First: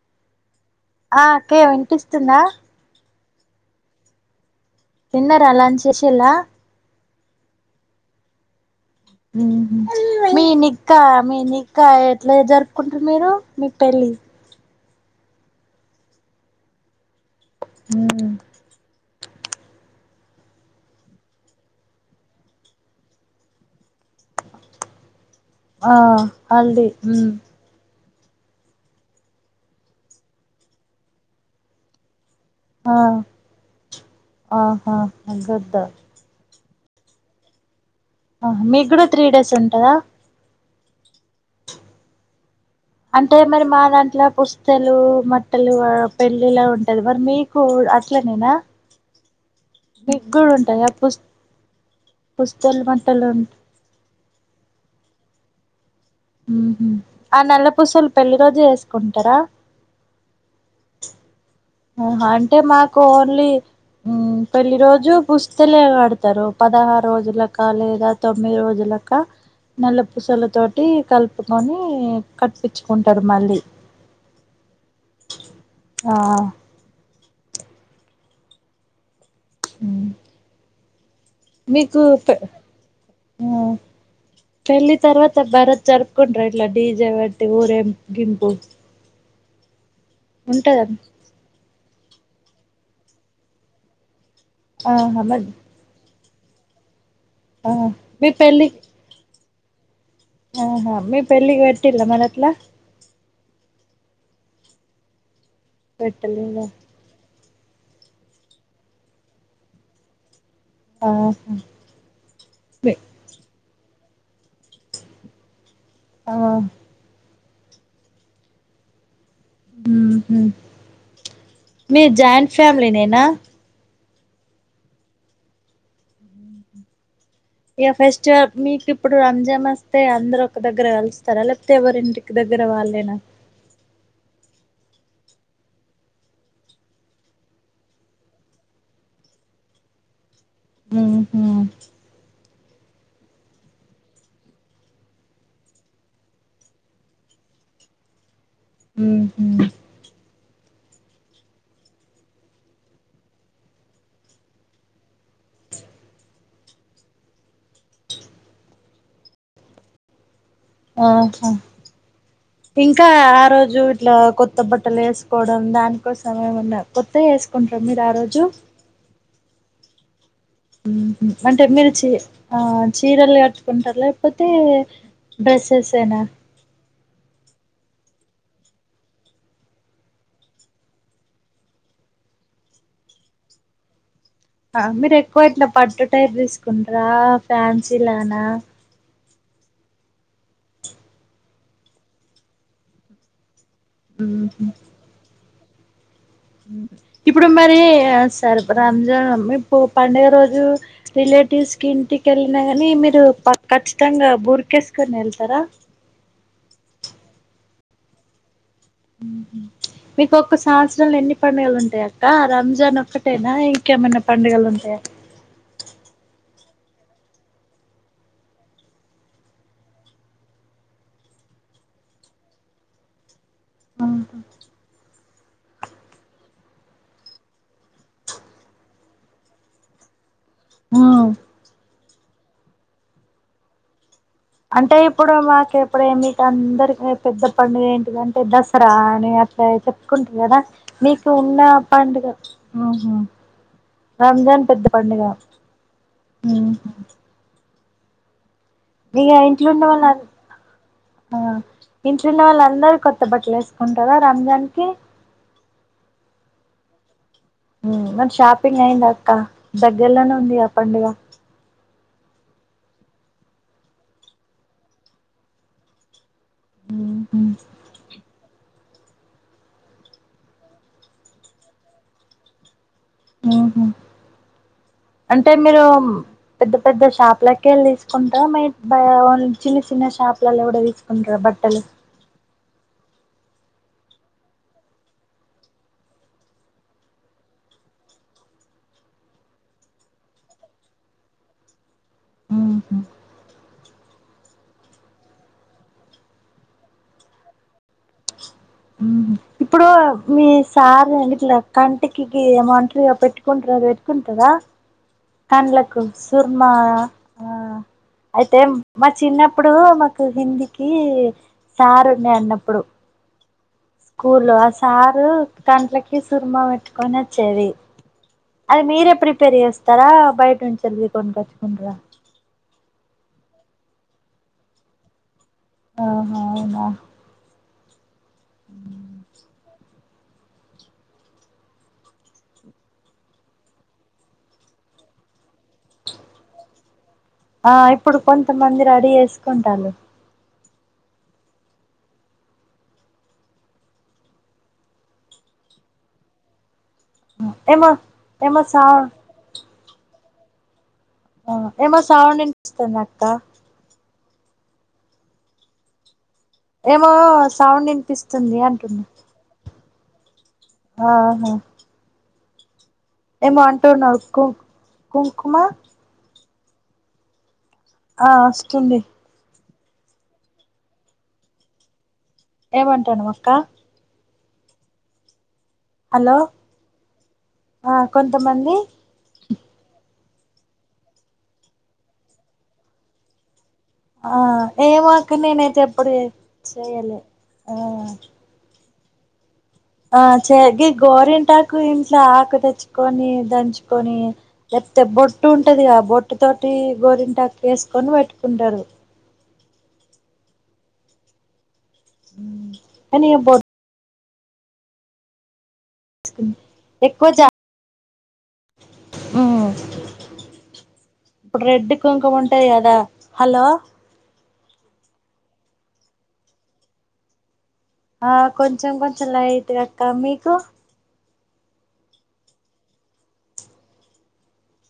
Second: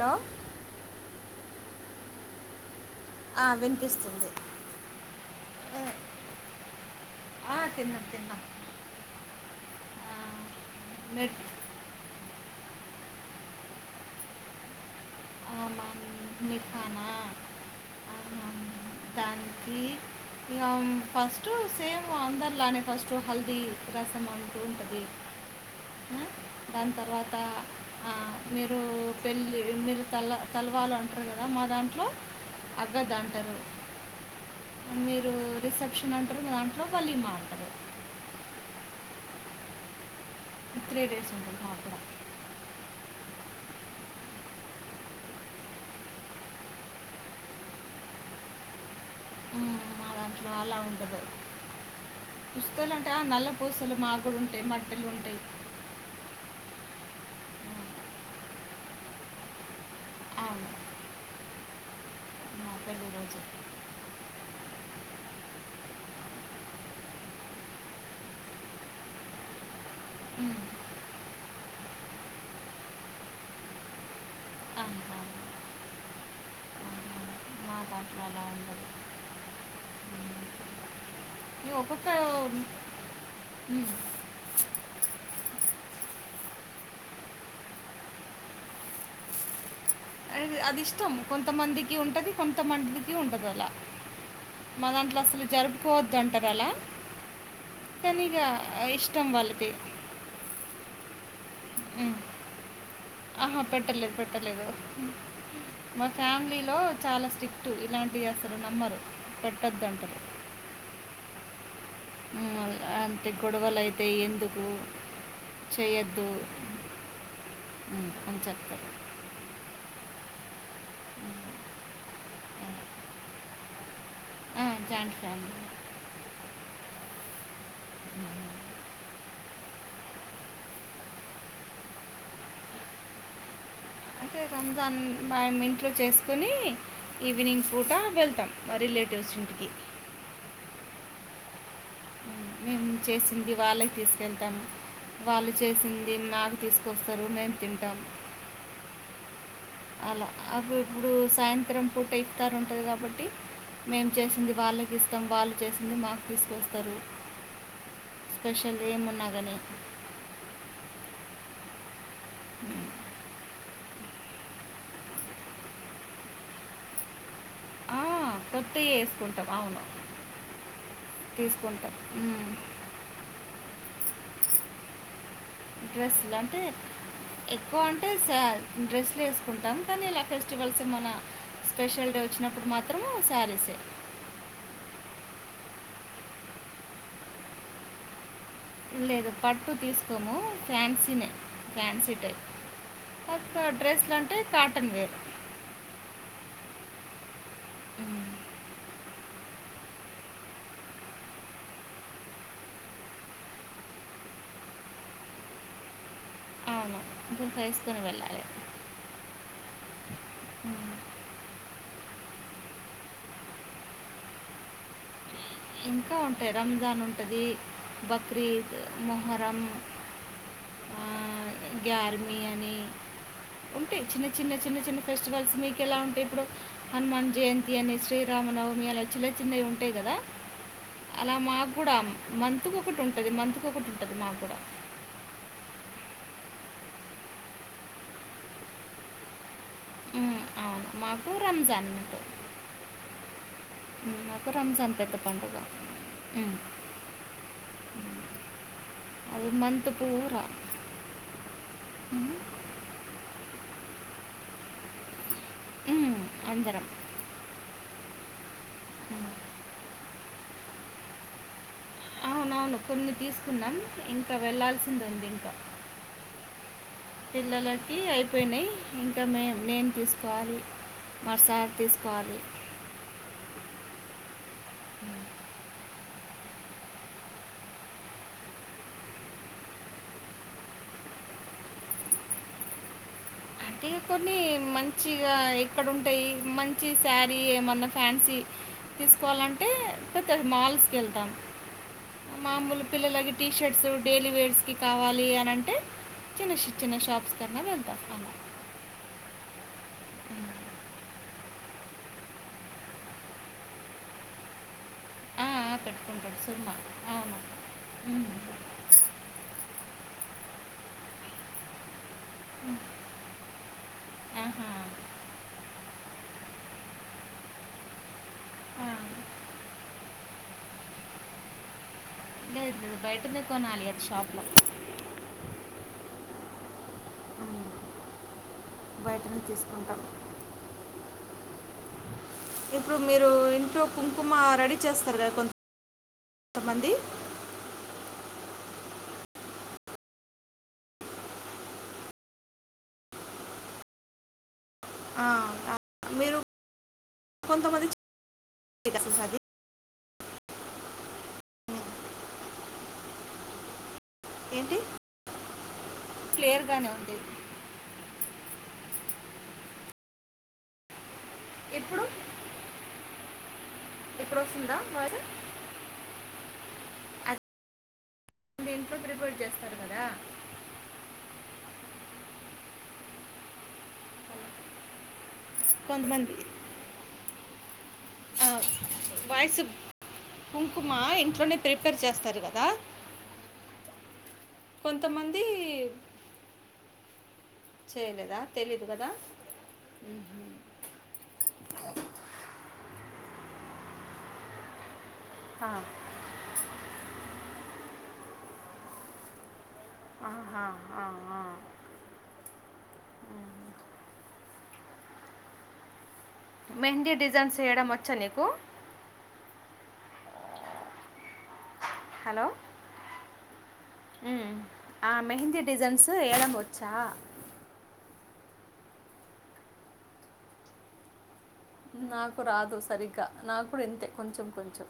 లో ఆ అక్కయ్య వినిపిస్తుందా ఆ వినిపిస్తుంది విన్నరా అలాన్ శేషలా ఆ తిన్న తిన్న ఉహు మీనిక్క మిర్- మీినికాా ఏ ఎట్లే జరుపుకుంటరు మీరు మీ పెళ్ళి అవున నిఖా నా ఊహు దానికి ఇక ఫస్ట్ సేమ్ అందరిలానే ఫస్ట్ హల్దీ రసం అంటూ ఉంటది ఆ అండి ఆ మీరూ పెళ్ళి మీర్ తల్ల తలవాలు అంటారు కదా మా దాంట్లో ఆ అగ్గదాంటారు ఆహా మీరు గద్ద రిసెప్షన్ అంటరు మీ అంట లోపలి మాటారు ఆ మీకు కూడా త్రీ డేస్ ఉంటదా మీకు త్రీ డేస్ ఉంటుంది మాకు కూడా అంటే మీరు మా దాంట్ల పుస్తలు మట్టలు పెళ్ళిలా ఉంటుది మరి మీకు అట్లనేనా ఉమ్ మా మీకు కూడా దాంట్లో అలా ఉంటాయా పుస్ ఉంటదు పుస్తలు అంటే నల్ల పూసలు మా కూడా ఉంట టె మట్టలు ఉంటయి ఊహు ఆ నల్ల పూసలు పెళ్లిి రోజు వేసుకుంటరా అవును అవున అంటే మా మాకు పెళ్లి రోజు ఓన్లీ ఉమ్ పెళ్లి రోజు పుస్తలే కడతరు పదహారు రోజుల కాని లేదా తొమ్మిది రోజులకా నల్ల పూసల ఉమ్, తోటి కలుపు గని కట్పిచుకుంటారు మళ్ళీ అవును అవును అవును. ఆ మా దాంట్లో అలా ఉండదు ఉ ఒకోక్క మ్మ్ పెళ్లి తర్వాత భరత్ జరుపుకుంటర ఇట్ల డీజే వేట్టి ఊరేగింపు అది ఉంటదా ఇష్టం కొంతమందికి ఉంటది కొంత మందికి ఉండదు అలా మా దాంట్లో ఆహా అసలు మరి జరుపుకోవ దంటరాల ఆ మీ ననిీగ పెళ్ళి ఇష్ట వాళ్ళు [inaudible] మీ హా మా [inaudible] పెళ్ళికి పెట్టిన్ర మనట్లా ఆహా పెట్టలేదు పెట్టలేదు మా ఫ్యామిలీ పెట్టలేదా లో చాలా స్ట్రిక్ట్ పటు ఇలాంటి అసలు నమ్మరు పెట్టద్దంటారు ఆహా ఊ మీ ఆ అంటే గొడవలు అయితాండ అంఎందుకు చేయద్దూ ఆ చెప్తా [inaudible] మీ జాయింట్ ఫ్యామిలీ నేనా ఆ జాయింట్ ఫ్యామిలీ ఇక ఫస్ట్ మీకు ఇప్పుడు రండి పండగ వసై అందరుూ ఒక దగ్గర కలుస్తారా లేకపోతే ఎవరింటికి దగ్గర వాళ్ళేనా అంటే రంజాన్ మ ఇంట్లో చేసుకుని ఈవినింగ్ పూట వెళ్తాం మా రిలేటివ్స్ ఇంటికి ఆ హ [inaudible] ఉమ్, మేము చేసింది వాళ్ళకి తీసుకెళ్తాము వాళ్ళు చేసింది నాకు తీసుకొస్తారు మేము తింటాం మ్ మ్ అలా అప్పు ఇప్పుడు సాయంత్రం పూట అలా ఇస్తారు ఉంటుంది కాబట్టి మేము చేసింది వాళ్ళకి ఇస్తాం వాళ్ళు చేసింది మాకు తీసుకొస్తారు స్పెషల్ ఏమున్నా కానీ ఆకా [inaudible] ఇంకా ఆ రోజు ఇట్లా కొత్త బట్టలు వేసుకోవడం దాన్కోసమయం ఉన్న కొత్తగా వేసుకో కుంటహమీరు ఆ రోజు కొత్తయి యేసుకుంటాం. అవును [inaudible] మ్ మంచి అంటే మీరు తీసుకుంటాం. చీ హ్మ్. ఆ చీరలు కట్టుుకుంటారులే అయితే బ్రష్ వేసిన డ్రెస్సులు అంటే ఎక్కువ అంటే శా డ్రెస్సులు వేసుకుంటాం కానీ ఇలా ఫెస్టివల్స్ మన స్పెషల్ డే వచ్చినప్పుడు మాత్రము శారీసే మీరు ఎక్కువ ఇట్లా పట్టుటైపు తీసుకుంటార ఫ్యాన్సీ లానా లేదు పట్టు తీసుకోము ఫ్యాన్సీనే ఫ్యాన్సీ టైప్ డ్రెస్ లంటే ఉహు కాటన్ వేర్ ఇప్పుడు మరి ఆ హ్మ్. సర్బరంజాన్ మీరుపంండగ రోజు రిలేటివ్స్ కి ఇంటికి ఎల్లినగని మీరు ప ఖచ్చితంగా బుర్కేసుకుని వెళ్తారా అవునా ఇప్పుడు క్రైస్తవెళ్ళాలి మీకు ఒక్క సంవత్సరంలో ఎన్ని పండుగలు ఉంటాయి అక్ ఆ రంజాన్ ఒక్కటేనా ఇంకేమన్న పండుగలు ఉంటాయా? ఇంకా ఉంటాయి రంజాన్ ఉంటది బక్రీద్, మొహరం ఆ గ్యార్మి అని ఉంటాయ్ చిన్న ఆహా. చిన్న చిన్న చిన్న ఫెస్టివల్స్ మీకు ఎలా ఉంటాయి ఇప్పుడు హనుమాన్ జయంతి అని శ్రీరామనవమి అలా చిన్న చిన్నవి ఉంటాయి గదా ఉమ్. అలా మాక్ గుడా మ్ మంతుకు ఒకటి ఉంటది మంతుకు ఒకటి ఉన్ అంటే ఇప్పుడు మాకు ఎపుడైంది అందరికి ఎ పెద్ద పండుగ ఏంటిదంటే దసరా అని అ ఎ చెప్పుకుంటరు ఉమ్, కదా అవును మీకు మాకు ఉన్న రంజాన్ అన్నట్టు పండుగ ఉ హు రంజాన్ పెద్ద పండుగ ఉ హు ఉ ఇగ ఇంట్లున్న వాళ్లంద్ ఆ ఉమ్, ఇంట్లున్న వాళ్లందరు కొత్త బట్లెసి ఉంటదా రంజాన్ కి ఉ అందరం మ్ మరి షాప్ టిఫినయిందా అక్క ఉమ్. దగ్గర్లోనే ఉందిఆ పండుగ అవునవును కొన్ని తీసుకున్నాం ఇంకా వెళ్లాల్సింది ఉంది ఇంకా మ్మ్ పిల్లలకి అయిపోయినయ్ ఇంకా మేమ్ నేన్ తీసుకోవాలి మా సార్ తీసుకోవాలి. మ్ హు అంటే మీరు పెద్ద పెద్ద షాపులకేళ్ళి తీసుకుంటరా మీర్ బా చిన్న చిన్న షాపులలో కూడ తీసుకుంటరా బట్టలు అంటే కొన్ని మంచిగా ఎక్కడ ఉంటాయి మంచి శారీ ఏమన్నా ఫ్యాన్సీ తీసుకోవాలంటే పెద్ద మాల్స్ కి యెల్తాం మామూలు మ్మ్ పిల్లలకి టీషర్స్ డైలీ వేర్స్ కావాలి అనంటే చిన్న చి చిన్న షాప్స్ కన్నా వెళ్తాము అల ముహు ఇప్పుడు మీ ఉమ్. సార్ గిట్ల కంటికి గి ఏమంటరు పెట్టుకుంటర అది పెట్టుకుంటారా ఆ, ఆ, కండ్లకు పెట్టుకుంటాడు సుర్మా అవును ఆ ఉమ్. అయితే మా చిన్నప్పుడు మా ఇగ కిందికీ సారు నే అన్నప్పుడు. స్కూర్ లో ఆ ఆహా సారు కట్లకి సుర్మా పెట్టుకొని వచ్చేది. అది ఆ. మీరె ప్రిపేర్ చేస్తారా బయట నుంచి వెల్లి కొనుకచ్చుకుంటార? బయటనె కొనాలి అది షాప్ లో ఆహ అవునా బయటనె తీసుకుంటా. ఇప్పుడు మీరు ఇంట్లో కుంకుమ రడీ చేస్తారు కదా కొన్ తమంది ఆ ఇప్పుడు కొంతమంది రెడీ చేసుకుంటాన్రు. ఆ, ఆ, మీరు ఏమ కొంతమంది పోమ సా ఇది అసలు అది హు ఏమో సౌండ్ వినిపిస్తుందిఅక్క ఏంటి క్లియర్ గానే ఏమో ఉంది సౌండ్ వినిపిస్త వస్తుంది అంటుంన్నా ఆహా ఇప్పుడు ఏమో అంటున్నావు ఇప్పుడు కుం వస్తుందా వాయిస్ కుంకుమ అది ఆ వస్తుంది ఇస్తారు కదా ఏమంటాను అక్క హలో కొంతమంది ఆ ఆ, కొంతమంది వాయిస్ కుంకుమ ఇంట్లోనే ప్రిపేర్ చేస్తారు కదా ఆ ఏమో అక్క కొంతమంది నేనైతే ఎప్పుడు చెయ్యా చేయలే ఆ చేయలేదా తెలీదు కదా ఆ చెగ గోరింటాకు ఇంట్లో ఆకు తెచ్చుకొని దంచుకొని బొట్టు ఉంటదిగా బొట్టు తోటి గోరింటా వేసుకొని పెట్టుకుంటారు ఆహా ఆ ఆ ఎని బో మెహందీ ఎక్కువ జా డిజైన్స్ వేయడం వచ్చా నీకు మ్ ఇప్పుడు రెడ్ కుంకం హలో ఉంటాంది కదా హలో ఉమ్. ఆ మెహందీ డిజైన్స్ ఎయ్యడం వచ్చా ఆ కొంచెం కొంచెం లైట్ అక్క మీకు నాకు రాదు సరిగ్గా నాకు ఇంతే కొంచెం కొంచెం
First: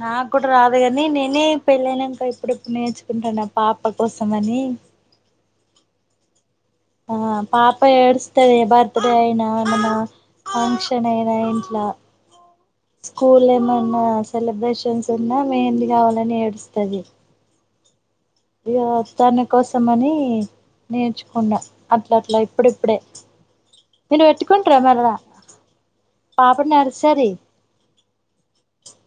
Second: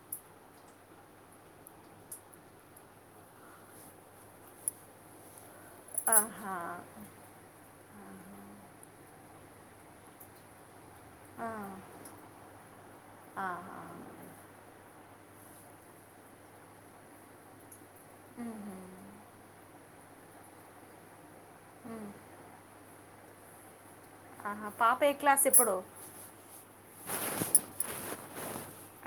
నాకు కూడా రాదు కాని నేనే పెళ్ళనాంక ఇప్పుడెప్పుడు నేర్చుకుంటాన పాప కోసం అని ఆహా ఆ పాప ఏడుస్తది బర్త్ డే అయినా ఏమన్నా ఫంక్షన్ నైనా ఆ, ఇంట్లో స్కూల్ ఏమన్నా ఆహా. సెలబ్రేషన్స్ ఉన్నా మేహంది కావాలని ఏడుస్తుంది ఉమ్, ఇగ తనకోసం అని నేర్చుకున్నా ఉమ్. అట్ల అట్లా ఇప్పుడిప్పుడే మీరు ఆహా పెట్టుకుంటార పాప మర ఏ క్లాస్ ఇప్పుడు పాపడి నరిసారి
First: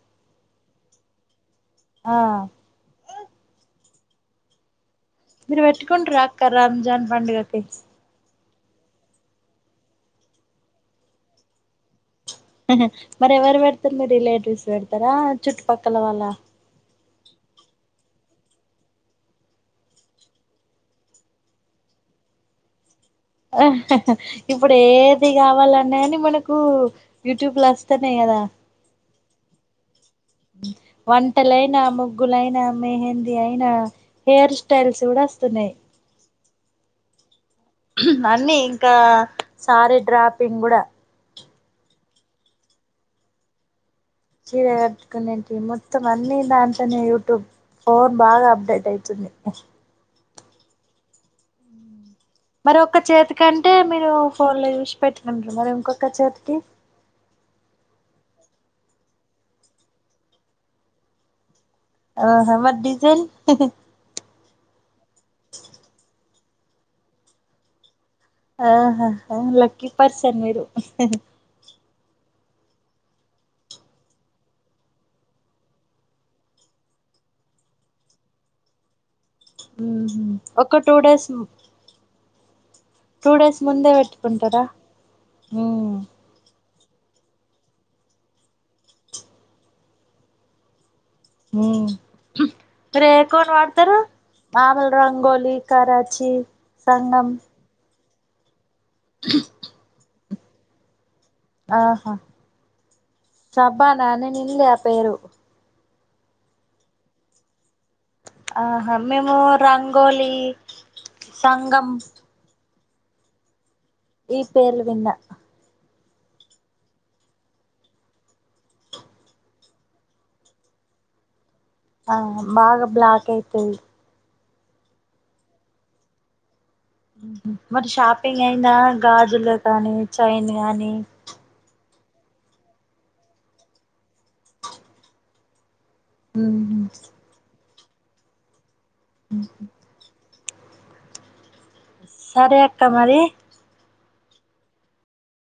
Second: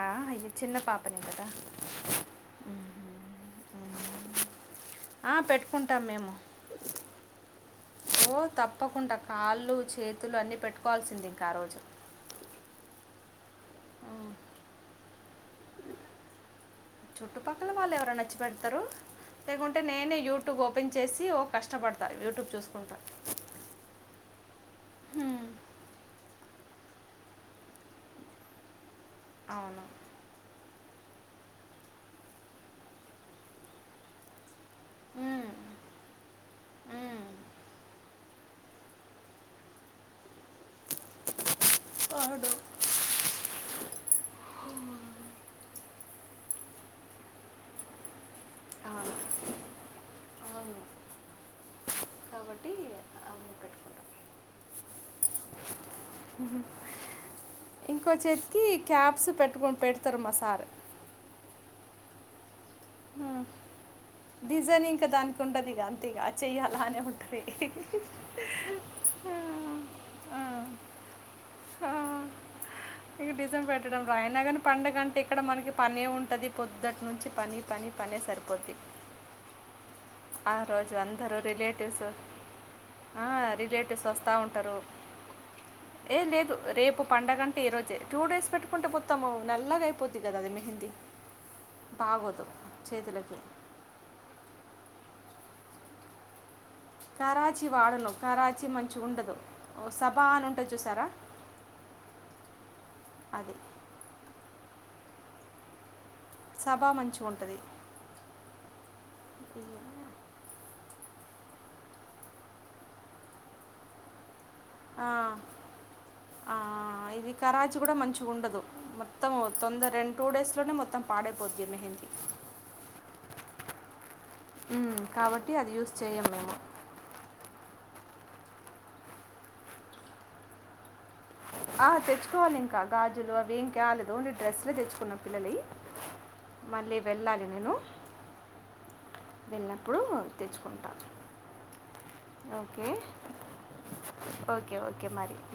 ఆ, అయ్యో చిన్న పాపనే కదా ఆ ఆ, మీరు పెట్టుకుంటాం పెట్టుకుంటారు మేము అక్క రంజాన్ పండుగకి, ఓ తప్పకుండా కాళ్ళు చేతులు అన్నీ పెట్టుకోవాల్సింది ఇంకా ఆ రోజు మరె మరి మీ రిలేటివ్స్ పెడతారా చుట్టుపక్కల వాళ్ళ ఖచి పెడతారు లేకుంటే నేనే యూట్యూబ్ ఓపెన్ చేసి ఓ కష్టపడతా యూట్యూబ్ చూసుకుంటా ఇప్పుడు ఏది ఉమ్, కావాలన్నా కాని మనకు యూట్యూబ్ లో వస్తనే కదా అవును వంటలైనా ముగ్గులైనా మెహందీ అయినా హెయిర్ స్టైల్స్ కూడా ఉమ్, వస్తున్నాయి ఉమ్. అన్ని ఇంకా సారీ డ్రాపింగ్ కూడా అవును చీర కట్టుకునేంటి మొత్తం అన్ని దాట్నే యూట్యూబ్ ఫోన్ బాగా అప్డేట్ అయితుంది అవును కాబట్టి మరి ఒక్క చేతి అవన్నీ కంటే పెట్టుకుంటాం మీరు ఫోన్ లో చూసి పెట్టుంటారు మరి ఇంకొ ఇంకో చెతికి క్యాబ్స్ పెట్టుకు పెడతారు మా సార్ ఆహా మరీడిజైన్ డిజైనింగ్ దానికి ఉంటది గా అంతేగా చెయ్యాలా అనే ఉంటంది ఆ లక్కీ పర్సన్ మీరు ఇక నిజం పెట్టడం రా అయినా కానీ పండగంటే ఇక్కడ మనకి పనే ఉంటుంది పొద్దుటి నుంచి పని పని పనే సరిపోద్ది ఆ ఒక రోజు టూ డేస్ అందరు రిలేటివ్స్ టూ డేస్ ముందే రిలేటివ్స్ వస్తూ పెట్టుకుంటారా ఉంటారు ఏ లేదు రేపు పడుగంటే ఈ రోజే టూ డేస్ పెట్టుకుంటే మొత్తాము నల్లగా అయిపోద్ది కదా అది మెహందీ బాగోదు రే చేతులకి కోన్ వాడతారు మామలు రంగోలీ లీ కా చీ కారాచి వాడను కారాచీ మంచి చ ఉండదు వస బా అని ఉంటుంది చూసారా ఆహా అది సాబానానే ఉంది ఆ పేరు సభా మంచి ఉంటది ఆహా మేము రంగోలీ సంగం ఈ పేర్లు విన్నా ఆ ఇది కరాచీ కూడా మంచి ఉండదు మొత్తం తొందర రెండు టూ డేస్ లోనే మొత్తం పాడై ఆ బాగా బ్లాక్ అయిపోయి కాబట్టి అది యూస్ చేయ్యం మేము ఊహూ మరి షాపింగ్ అయ్యిందా గాజులు కానీ చైన్ గానీ ఆ తెచ్చుకోవాలి ఇంకా గాజులు అవి ఏం క్యాలేదు ఓన్లీ డ్రెస్లే తెచ్చుకున్నాం పిల్లలయి ఉమ్ మళ్ళీ వెళ్ళాలి నేను వెళ్ళినప్పుడు తెచ్చుకుంటా సరే అక్క ఓకే మరి ఓకే ఓకే మరి